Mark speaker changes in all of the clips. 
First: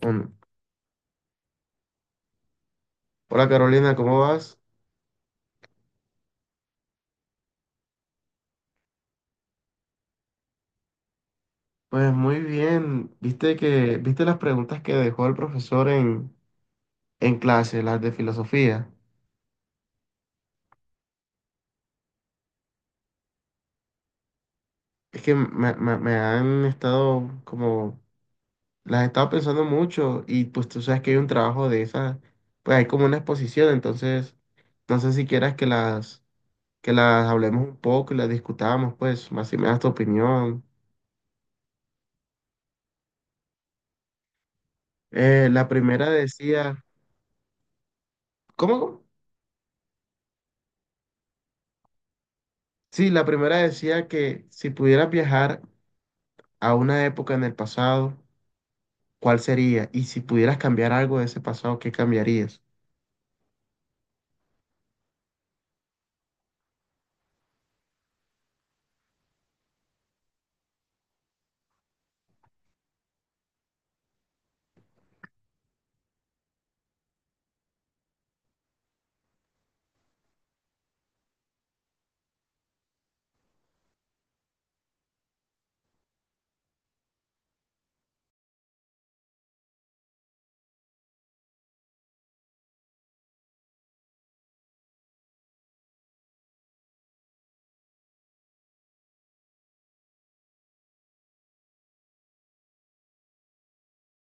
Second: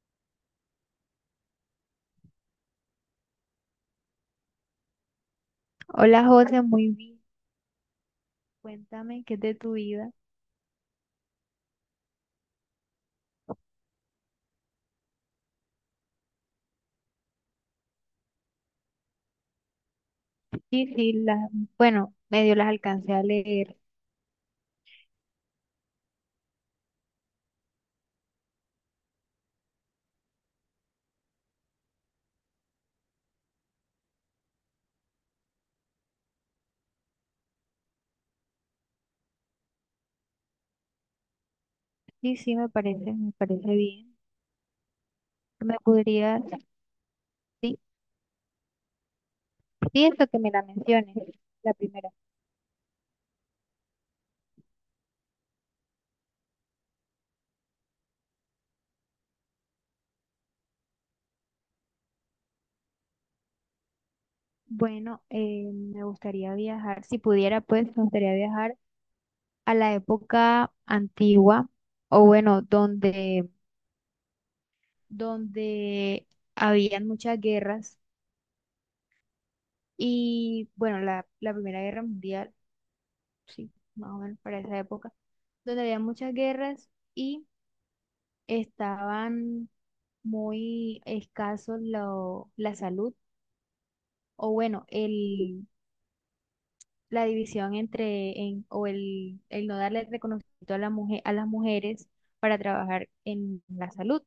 Speaker 1: Bueno, hola Carolina, ¿cómo vas?
Speaker 2: Hola José, muy bien. Cuéntame qué es de tu vida.
Speaker 1: Pues muy bien. ¿Viste que, viste las preguntas que dejó el profesor en clase, las de filosofía?
Speaker 2: Sí, sí, bueno, medio las alcancé a leer.
Speaker 1: Es que me han estado como, las he estado pensando mucho y pues tú sabes que hay un trabajo de esas, pues hay como una exposición, entonces no sé si quieras que las hablemos un poco y las discutamos, pues más si me das tu opinión.
Speaker 2: Sí, sí, me parece bien.
Speaker 1: La
Speaker 2: ¿Me
Speaker 1: primera
Speaker 2: podrías,
Speaker 1: decía,
Speaker 2: sí,
Speaker 1: ¿cómo? ¿Cómo?
Speaker 2: sí, eso que me la menciones, ¿la primera?
Speaker 1: Sí, la primera decía que si pudieras viajar a una época en el pasado, ¿cuál sería? Y si pudieras cambiar algo de ese pasado, ¿qué cambiarías?
Speaker 2: Bueno, me gustaría viajar, si pudiera, pues, me gustaría viajar a la época antigua, o bueno, donde habían muchas guerras y, bueno, la Primera Guerra Mundial, sí, más o menos para esa época donde había muchas guerras y estaban muy escasos la salud, o bueno, la división entre en- o el no darle reconocimiento a la mujer, a las mujeres para trabajar en la salud.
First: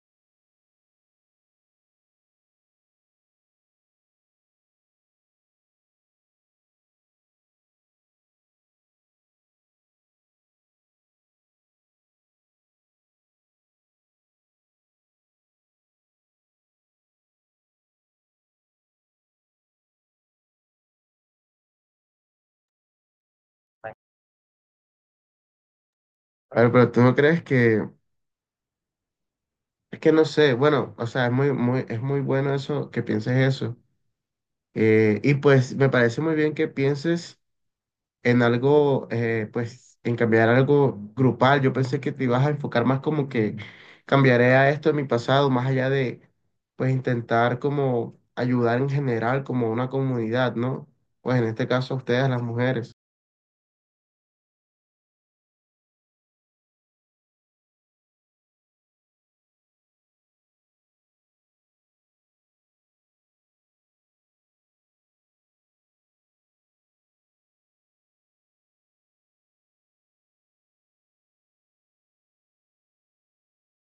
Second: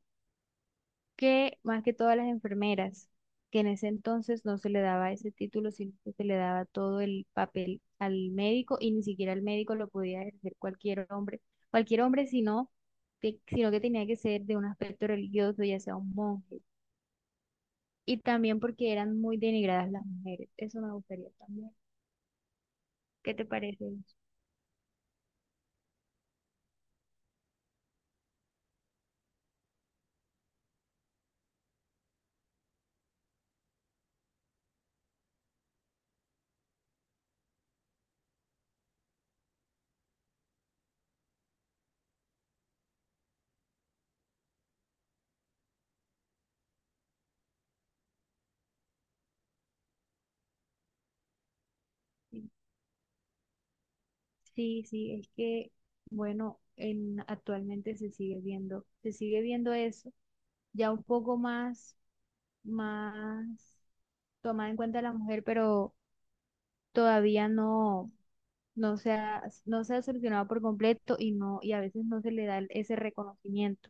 Speaker 2: Que más que todas las enfermeras, que en ese entonces no se le daba ese título, sino que se le daba todo el papel al médico y ni siquiera el médico lo podía ejercer cualquier hombre, sino que tenía que ser de un aspecto religioso, ya sea un monje. Y también porque eran muy denigradas las mujeres. Eso me gustaría también. ¿Qué te parece eso?
Speaker 1: A ver, pero tú no crees que, es que no sé, bueno, o sea, es muy, es muy bueno eso, que pienses eso. Y pues me parece muy bien que pienses en algo, pues en cambiar algo grupal. Yo pensé que te ibas a enfocar más como que cambiaré a esto en mi pasado, más allá de, pues intentar como ayudar en general como a una comunidad, ¿no? Pues en este caso a ustedes, las
Speaker 2: Sí,
Speaker 1: mujeres.
Speaker 2: sí, sí, es que, bueno, en, actualmente se sigue viendo eso, ya un poco más, más tomada en cuenta la mujer, pero todavía no, no se ha solucionado por completo y no, y a veces no se le da ese reconocimiento.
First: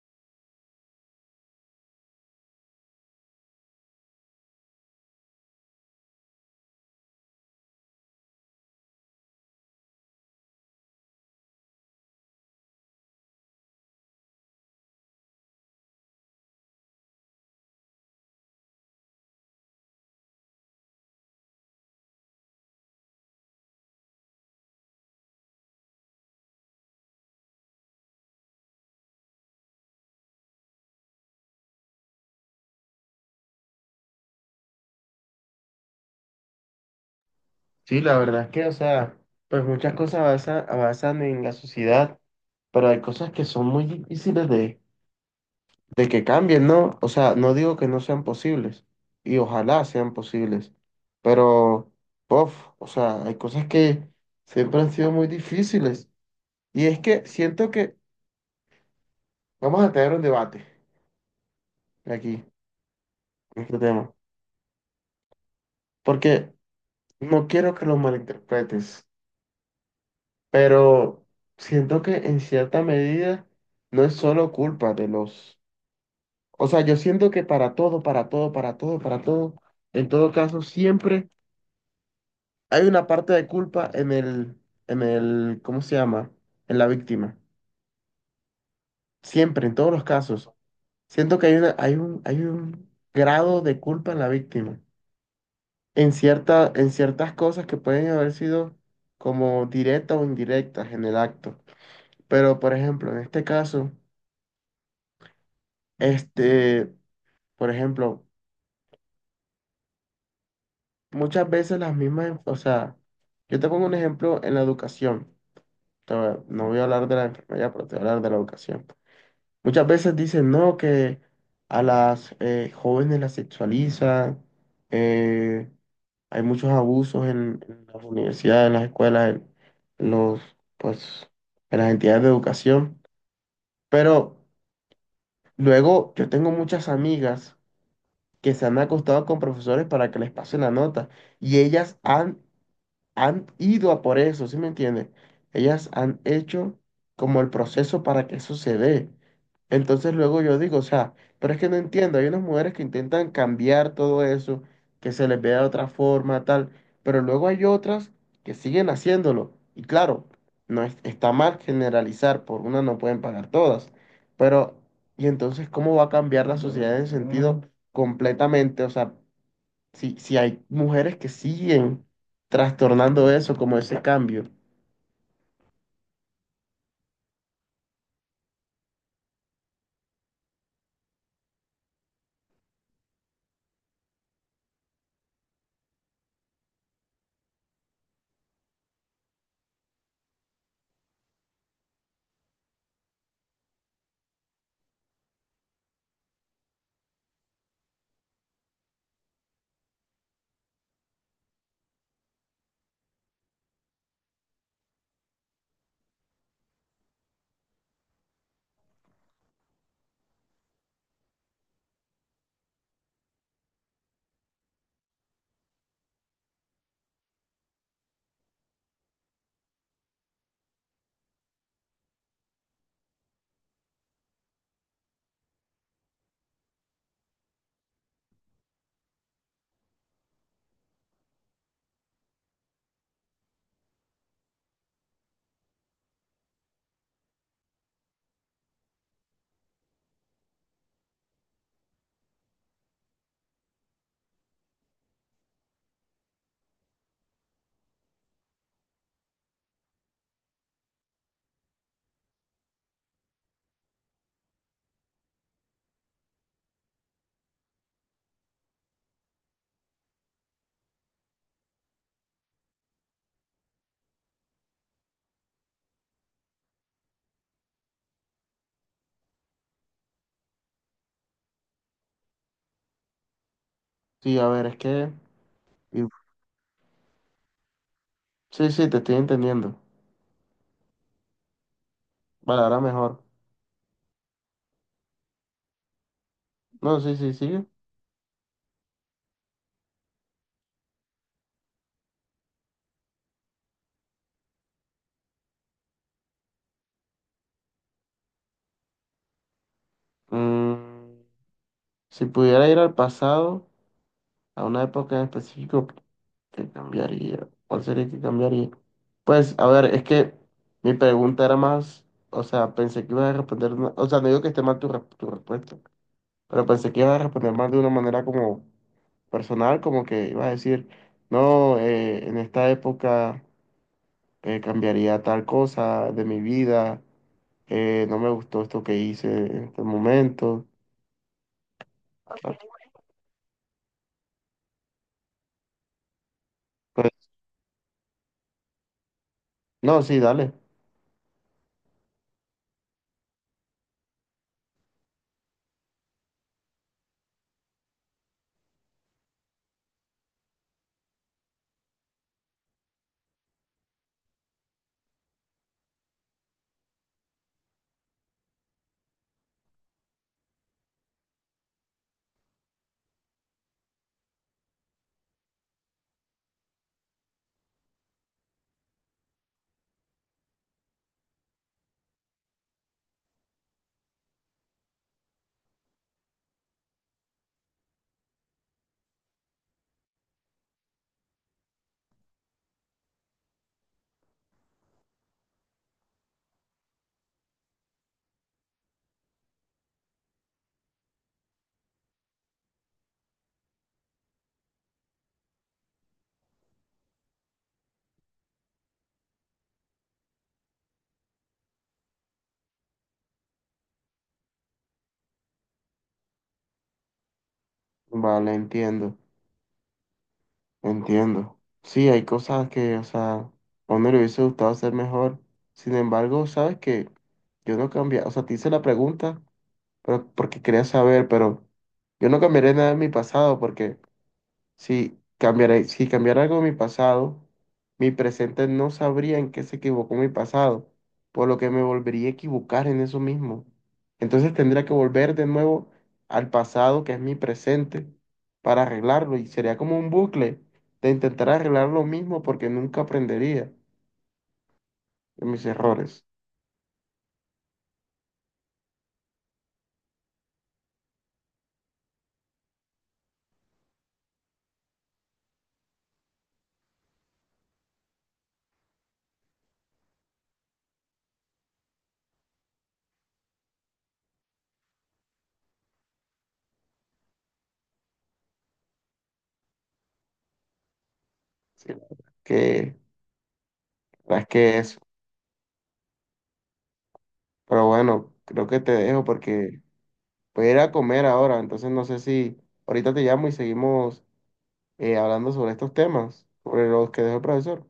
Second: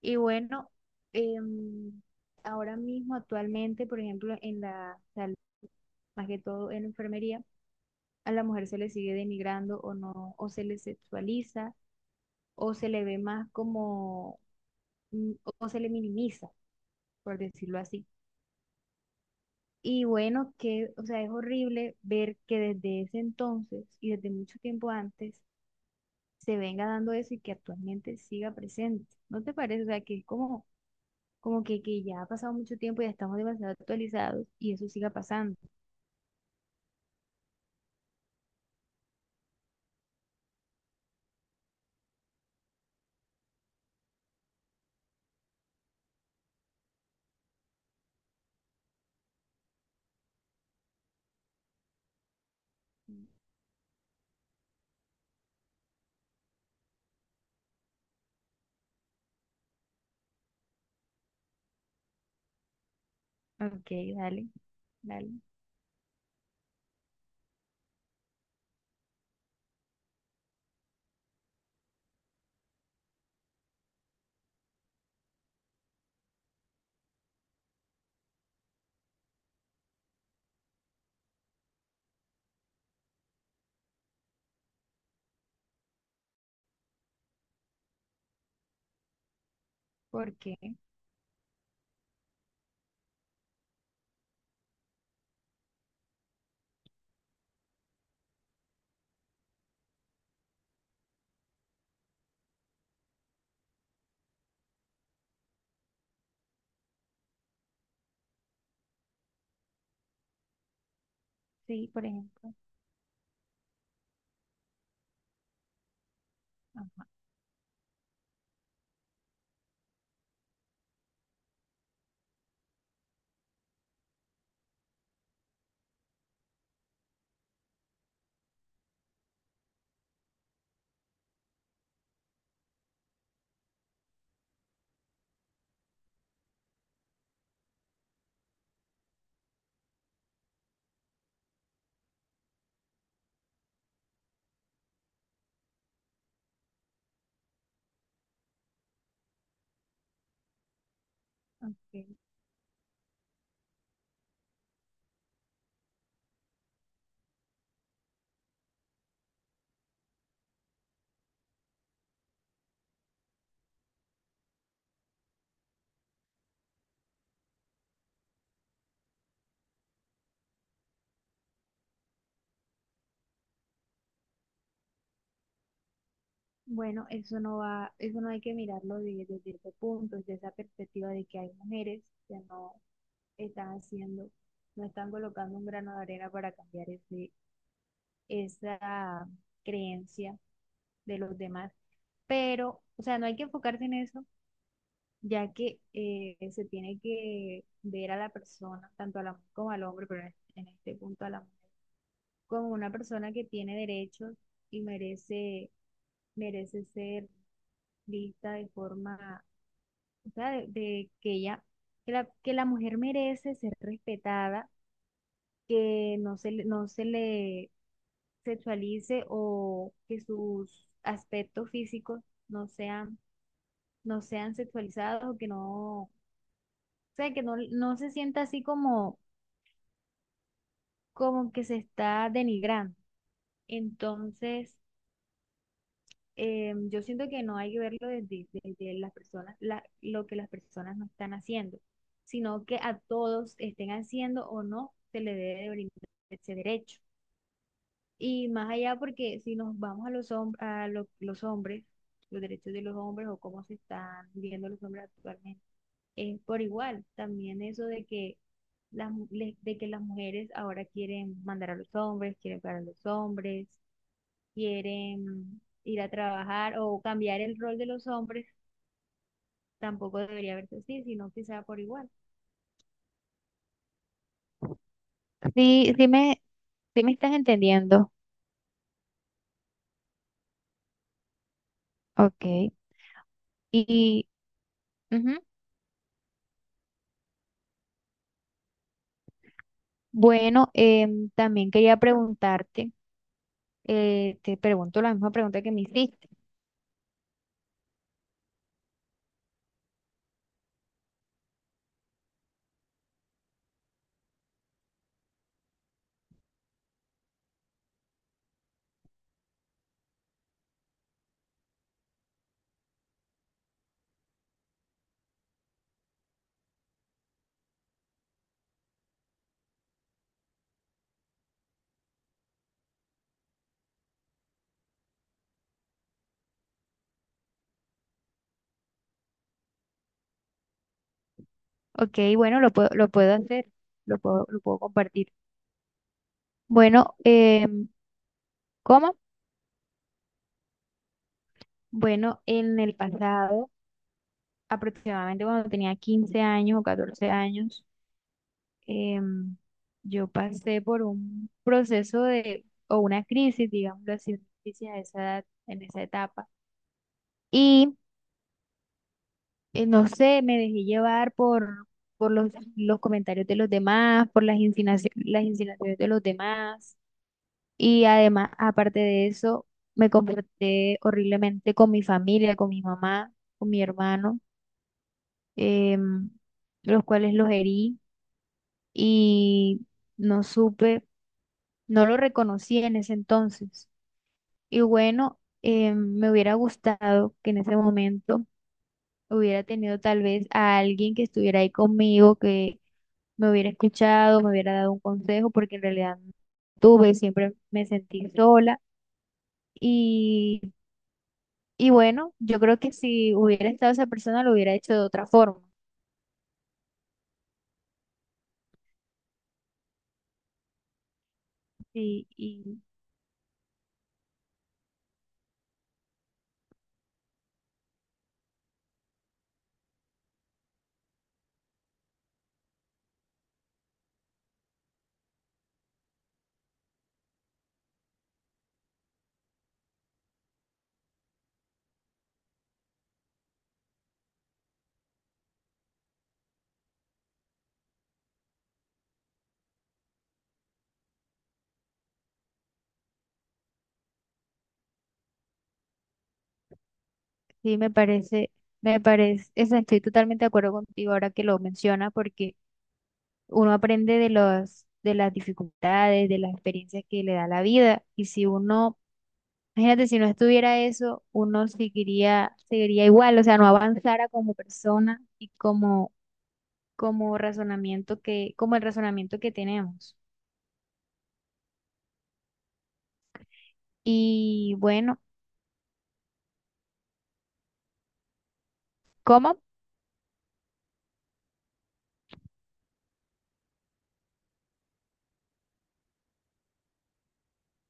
Speaker 2: Y bueno, em, ahora mismo, actualmente, por ejemplo, en la salud, más que todo en la enfermería, a la mujer se le sigue denigrando o no, o se le sexualiza, o se le ve más como, mm, o se le minimiza, por decirlo así. Y bueno, que, o sea, es horrible ver que desde ese entonces y desde mucho tiempo antes se venga dando eso y que actualmente siga presente. ¿No te parece? O sea, que es como, que ya ha pasado mucho tiempo y ya estamos demasiado actualizados y eso siga pasando.
Speaker 1: Sí, la verdad es que, o sea, pues muchas cosas avanzan en la sociedad, pero hay cosas que son muy difíciles de que cambien, ¿no? O sea, no digo que no sean posibles, y ojalá sean posibles, pero, puff, o sea, hay cosas que siempre han sido muy difíciles. Y es que siento que vamos a tener un debate aquí, en este
Speaker 2: Ok,
Speaker 1: tema,
Speaker 2: dale, dale.
Speaker 1: porque no quiero que lo malinterpretes, pero siento que en cierta medida no es solo culpa de los. O sea, yo siento que para todo, en todo caso, siempre hay una parte de culpa en el, ¿cómo se llama? En la víctima. Siempre, en todos los
Speaker 2: ¿Por
Speaker 1: casos.
Speaker 2: qué?
Speaker 1: Siento que hay hay un grado de culpa en la víctima. En ciertas cosas que pueden haber sido como directas o indirectas en el acto. Pero, por ejemplo, en este caso, este, por ejemplo, muchas veces
Speaker 2: Sí,
Speaker 1: las
Speaker 2: por
Speaker 1: mismas,
Speaker 2: ejemplo.
Speaker 1: o sea, yo te pongo un ejemplo en la educación, no voy a
Speaker 2: Ajá,
Speaker 1: hablar de la enfermería, pero te voy a hablar de la educación. Muchas veces dicen, no, que a las jóvenes las sexualizan, eh, hay muchos abusos en las universidades, en las escuelas, en los, pues, en las entidades de educación. Pero luego yo tengo muchas amigas que se han acostado con profesores para que les pasen la nota y ellas han ido a por eso, ¿sí me entiendes? Ellas han hecho como el proceso para que eso se dé. Entonces luego yo digo, o sea, pero es que no
Speaker 2: ok.
Speaker 1: entiendo, hay unas mujeres que intentan cambiar todo eso, que se les vea de otra forma, tal, pero luego hay otras que siguen haciéndolo. Y claro, no es- está mal generalizar, por una no pueden pagar todas, pero ¿y entonces cómo va a cambiar la sociedad en sentido completamente? O sea, si hay mujeres que siguen trastornando eso, como ese cambio.
Speaker 2: Bueno, eso no va, eso no hay que mirarlo desde ese punto, desde esa perspectiva de que hay mujeres que no están haciendo, no están colocando un grano de arena para cambiar esa creencia de los demás. Pero, o sea, no hay que enfocarse en eso, ya que se tiene que ver a la persona, tanto a la mujer como al hombre, pero en este punto a la mujer, como una persona que tiene derechos y merece, merece ser vista de forma, o sea, de que ella, que la mujer merece ser respetada, que no se le, no se le sexualice o que sus aspectos físicos no sean, no sean sexualizados o que no, o sea, que no, no se sienta así como, como que se está denigrando. Entonces, yo siento que no hay que verlo desde, desde las personas, lo que las personas no están haciendo, sino que a todos estén haciendo o no, se le debe de brindar ese derecho. Y más allá, porque si nos vamos a los, los hombres, los derechos de los hombres o cómo se están viviendo los hombres actualmente, es por igual. También eso de que de que las mujeres ahora quieren mandar a los hombres, quieren pagar a los hombres, quieren ir a trabajar o cambiar el rol de los hombres, tampoco debería verse así, sino que sea por igual.
Speaker 1: Sí, a ver, es que...
Speaker 2: Sí,
Speaker 1: y-
Speaker 2: sí me, sí, me estás entendiendo.
Speaker 1: Sí, sí, te estoy entendiendo. Vale,
Speaker 2: Ok.
Speaker 1: ahora mejor.
Speaker 2: Y ujú.
Speaker 1: No, sí, sí, sigue.
Speaker 2: Bueno, también quería preguntarte. Eh, te pregunto la misma pregunta que me hiciste.
Speaker 1: Mm, si pudiera ir al pasado, a una época en específico, ¿qué cambiaría? ¿Cuál sería que cambiaría? Pues, a ver, es que mi pregunta era más... O sea, pensé que ibas a responder... O sea, no digo que esté mal tu respuesta. Pero pensé que ibas a responder más de una manera como personal, como que ibas a decir, no, en esta época cambiaría tal cosa de mi vida, no me gustó esto que hice en este momento.
Speaker 2: Ok,
Speaker 1: Ah,
Speaker 2: bueno, lo puedo hacer, lo puedo compartir. Bueno,
Speaker 1: pues,
Speaker 2: ¿cómo?
Speaker 1: no, sí, dale.
Speaker 2: Bueno, en el pasado, aproximadamente cuando tenía 15 años o 14 años, em, yo pasé por un proceso de, o una crisis, digámoslo así, una crisis a esa edad, en esa etapa. Y no sé, me dejé llevar por los comentarios de los demás, las insinuaciones de los demás. Y además, aparte de eso, me comporté horriblemente con mi familia, con mi mamá, con mi hermano, em, los cuales los herí y no supe, no lo reconocí en ese entonces. Y bueno, me hubiera gustado que en ese momento hubiera tenido tal vez a alguien que estuviera ahí conmigo, que me hubiera escuchado, me hubiera dado un consejo, porque en realidad no tuve, siempre me sentí sola. Y Y bueno, yo creo que si hubiera estado esa persona lo hubiera hecho de otra forma.
Speaker 1: Vale, entiendo, entiendo. Sí, hay
Speaker 2: Y,
Speaker 1: cosas
Speaker 2: y
Speaker 1: que, o sea, a uno le hubiese gustado hacer mejor. Sin embargo, sabes que yo no cambié, o sea, te hice la pregunta, pero porque quería saber, pero yo no cambiaré nada en mi pasado porque... Si cambiaré, si cambiara algo de mi pasado, mi presente no sabría en qué se equivocó mi pasado, por lo que me volvería a equivocar en eso mismo. Entonces tendría que volver de nuevo al pasado, que es mi presente, para arreglarlo. Y sería como un bucle de intentar arreglar lo mismo porque nunca aprendería de mis errores.
Speaker 2: sí, me parece, estoy totalmente de acuerdo contigo ahora que lo menciona, porque uno aprende de los, de las dificultades, de las experiencias que le da la vida. Y si uno, imagínate, si no estuviera eso, uno seguiría, seguiría igual, o sea, no avanzara como persona y como, como el razonamiento que tenemos.
Speaker 1: Sí, la verdad que, la verdad es
Speaker 2: Y
Speaker 1: que eso.
Speaker 2: bueno,
Speaker 1: Pero bueno, creo que te dejo
Speaker 2: ¿cómo?
Speaker 1: porque voy a ir a comer ahora. Entonces no sé si ahorita te llamo y seguimos hablando sobre estos temas, sobre los que dejó el profesor.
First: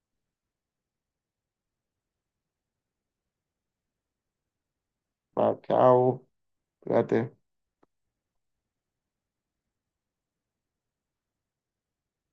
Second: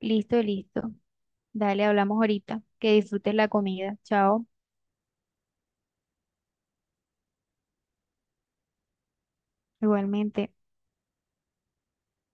Speaker 2: Listo, listo. Dale, hablamos ahorita. Que disfrutes la comida. Chao.
Speaker 1: Ah, chao, cuídate.
Speaker 2: Igualmente.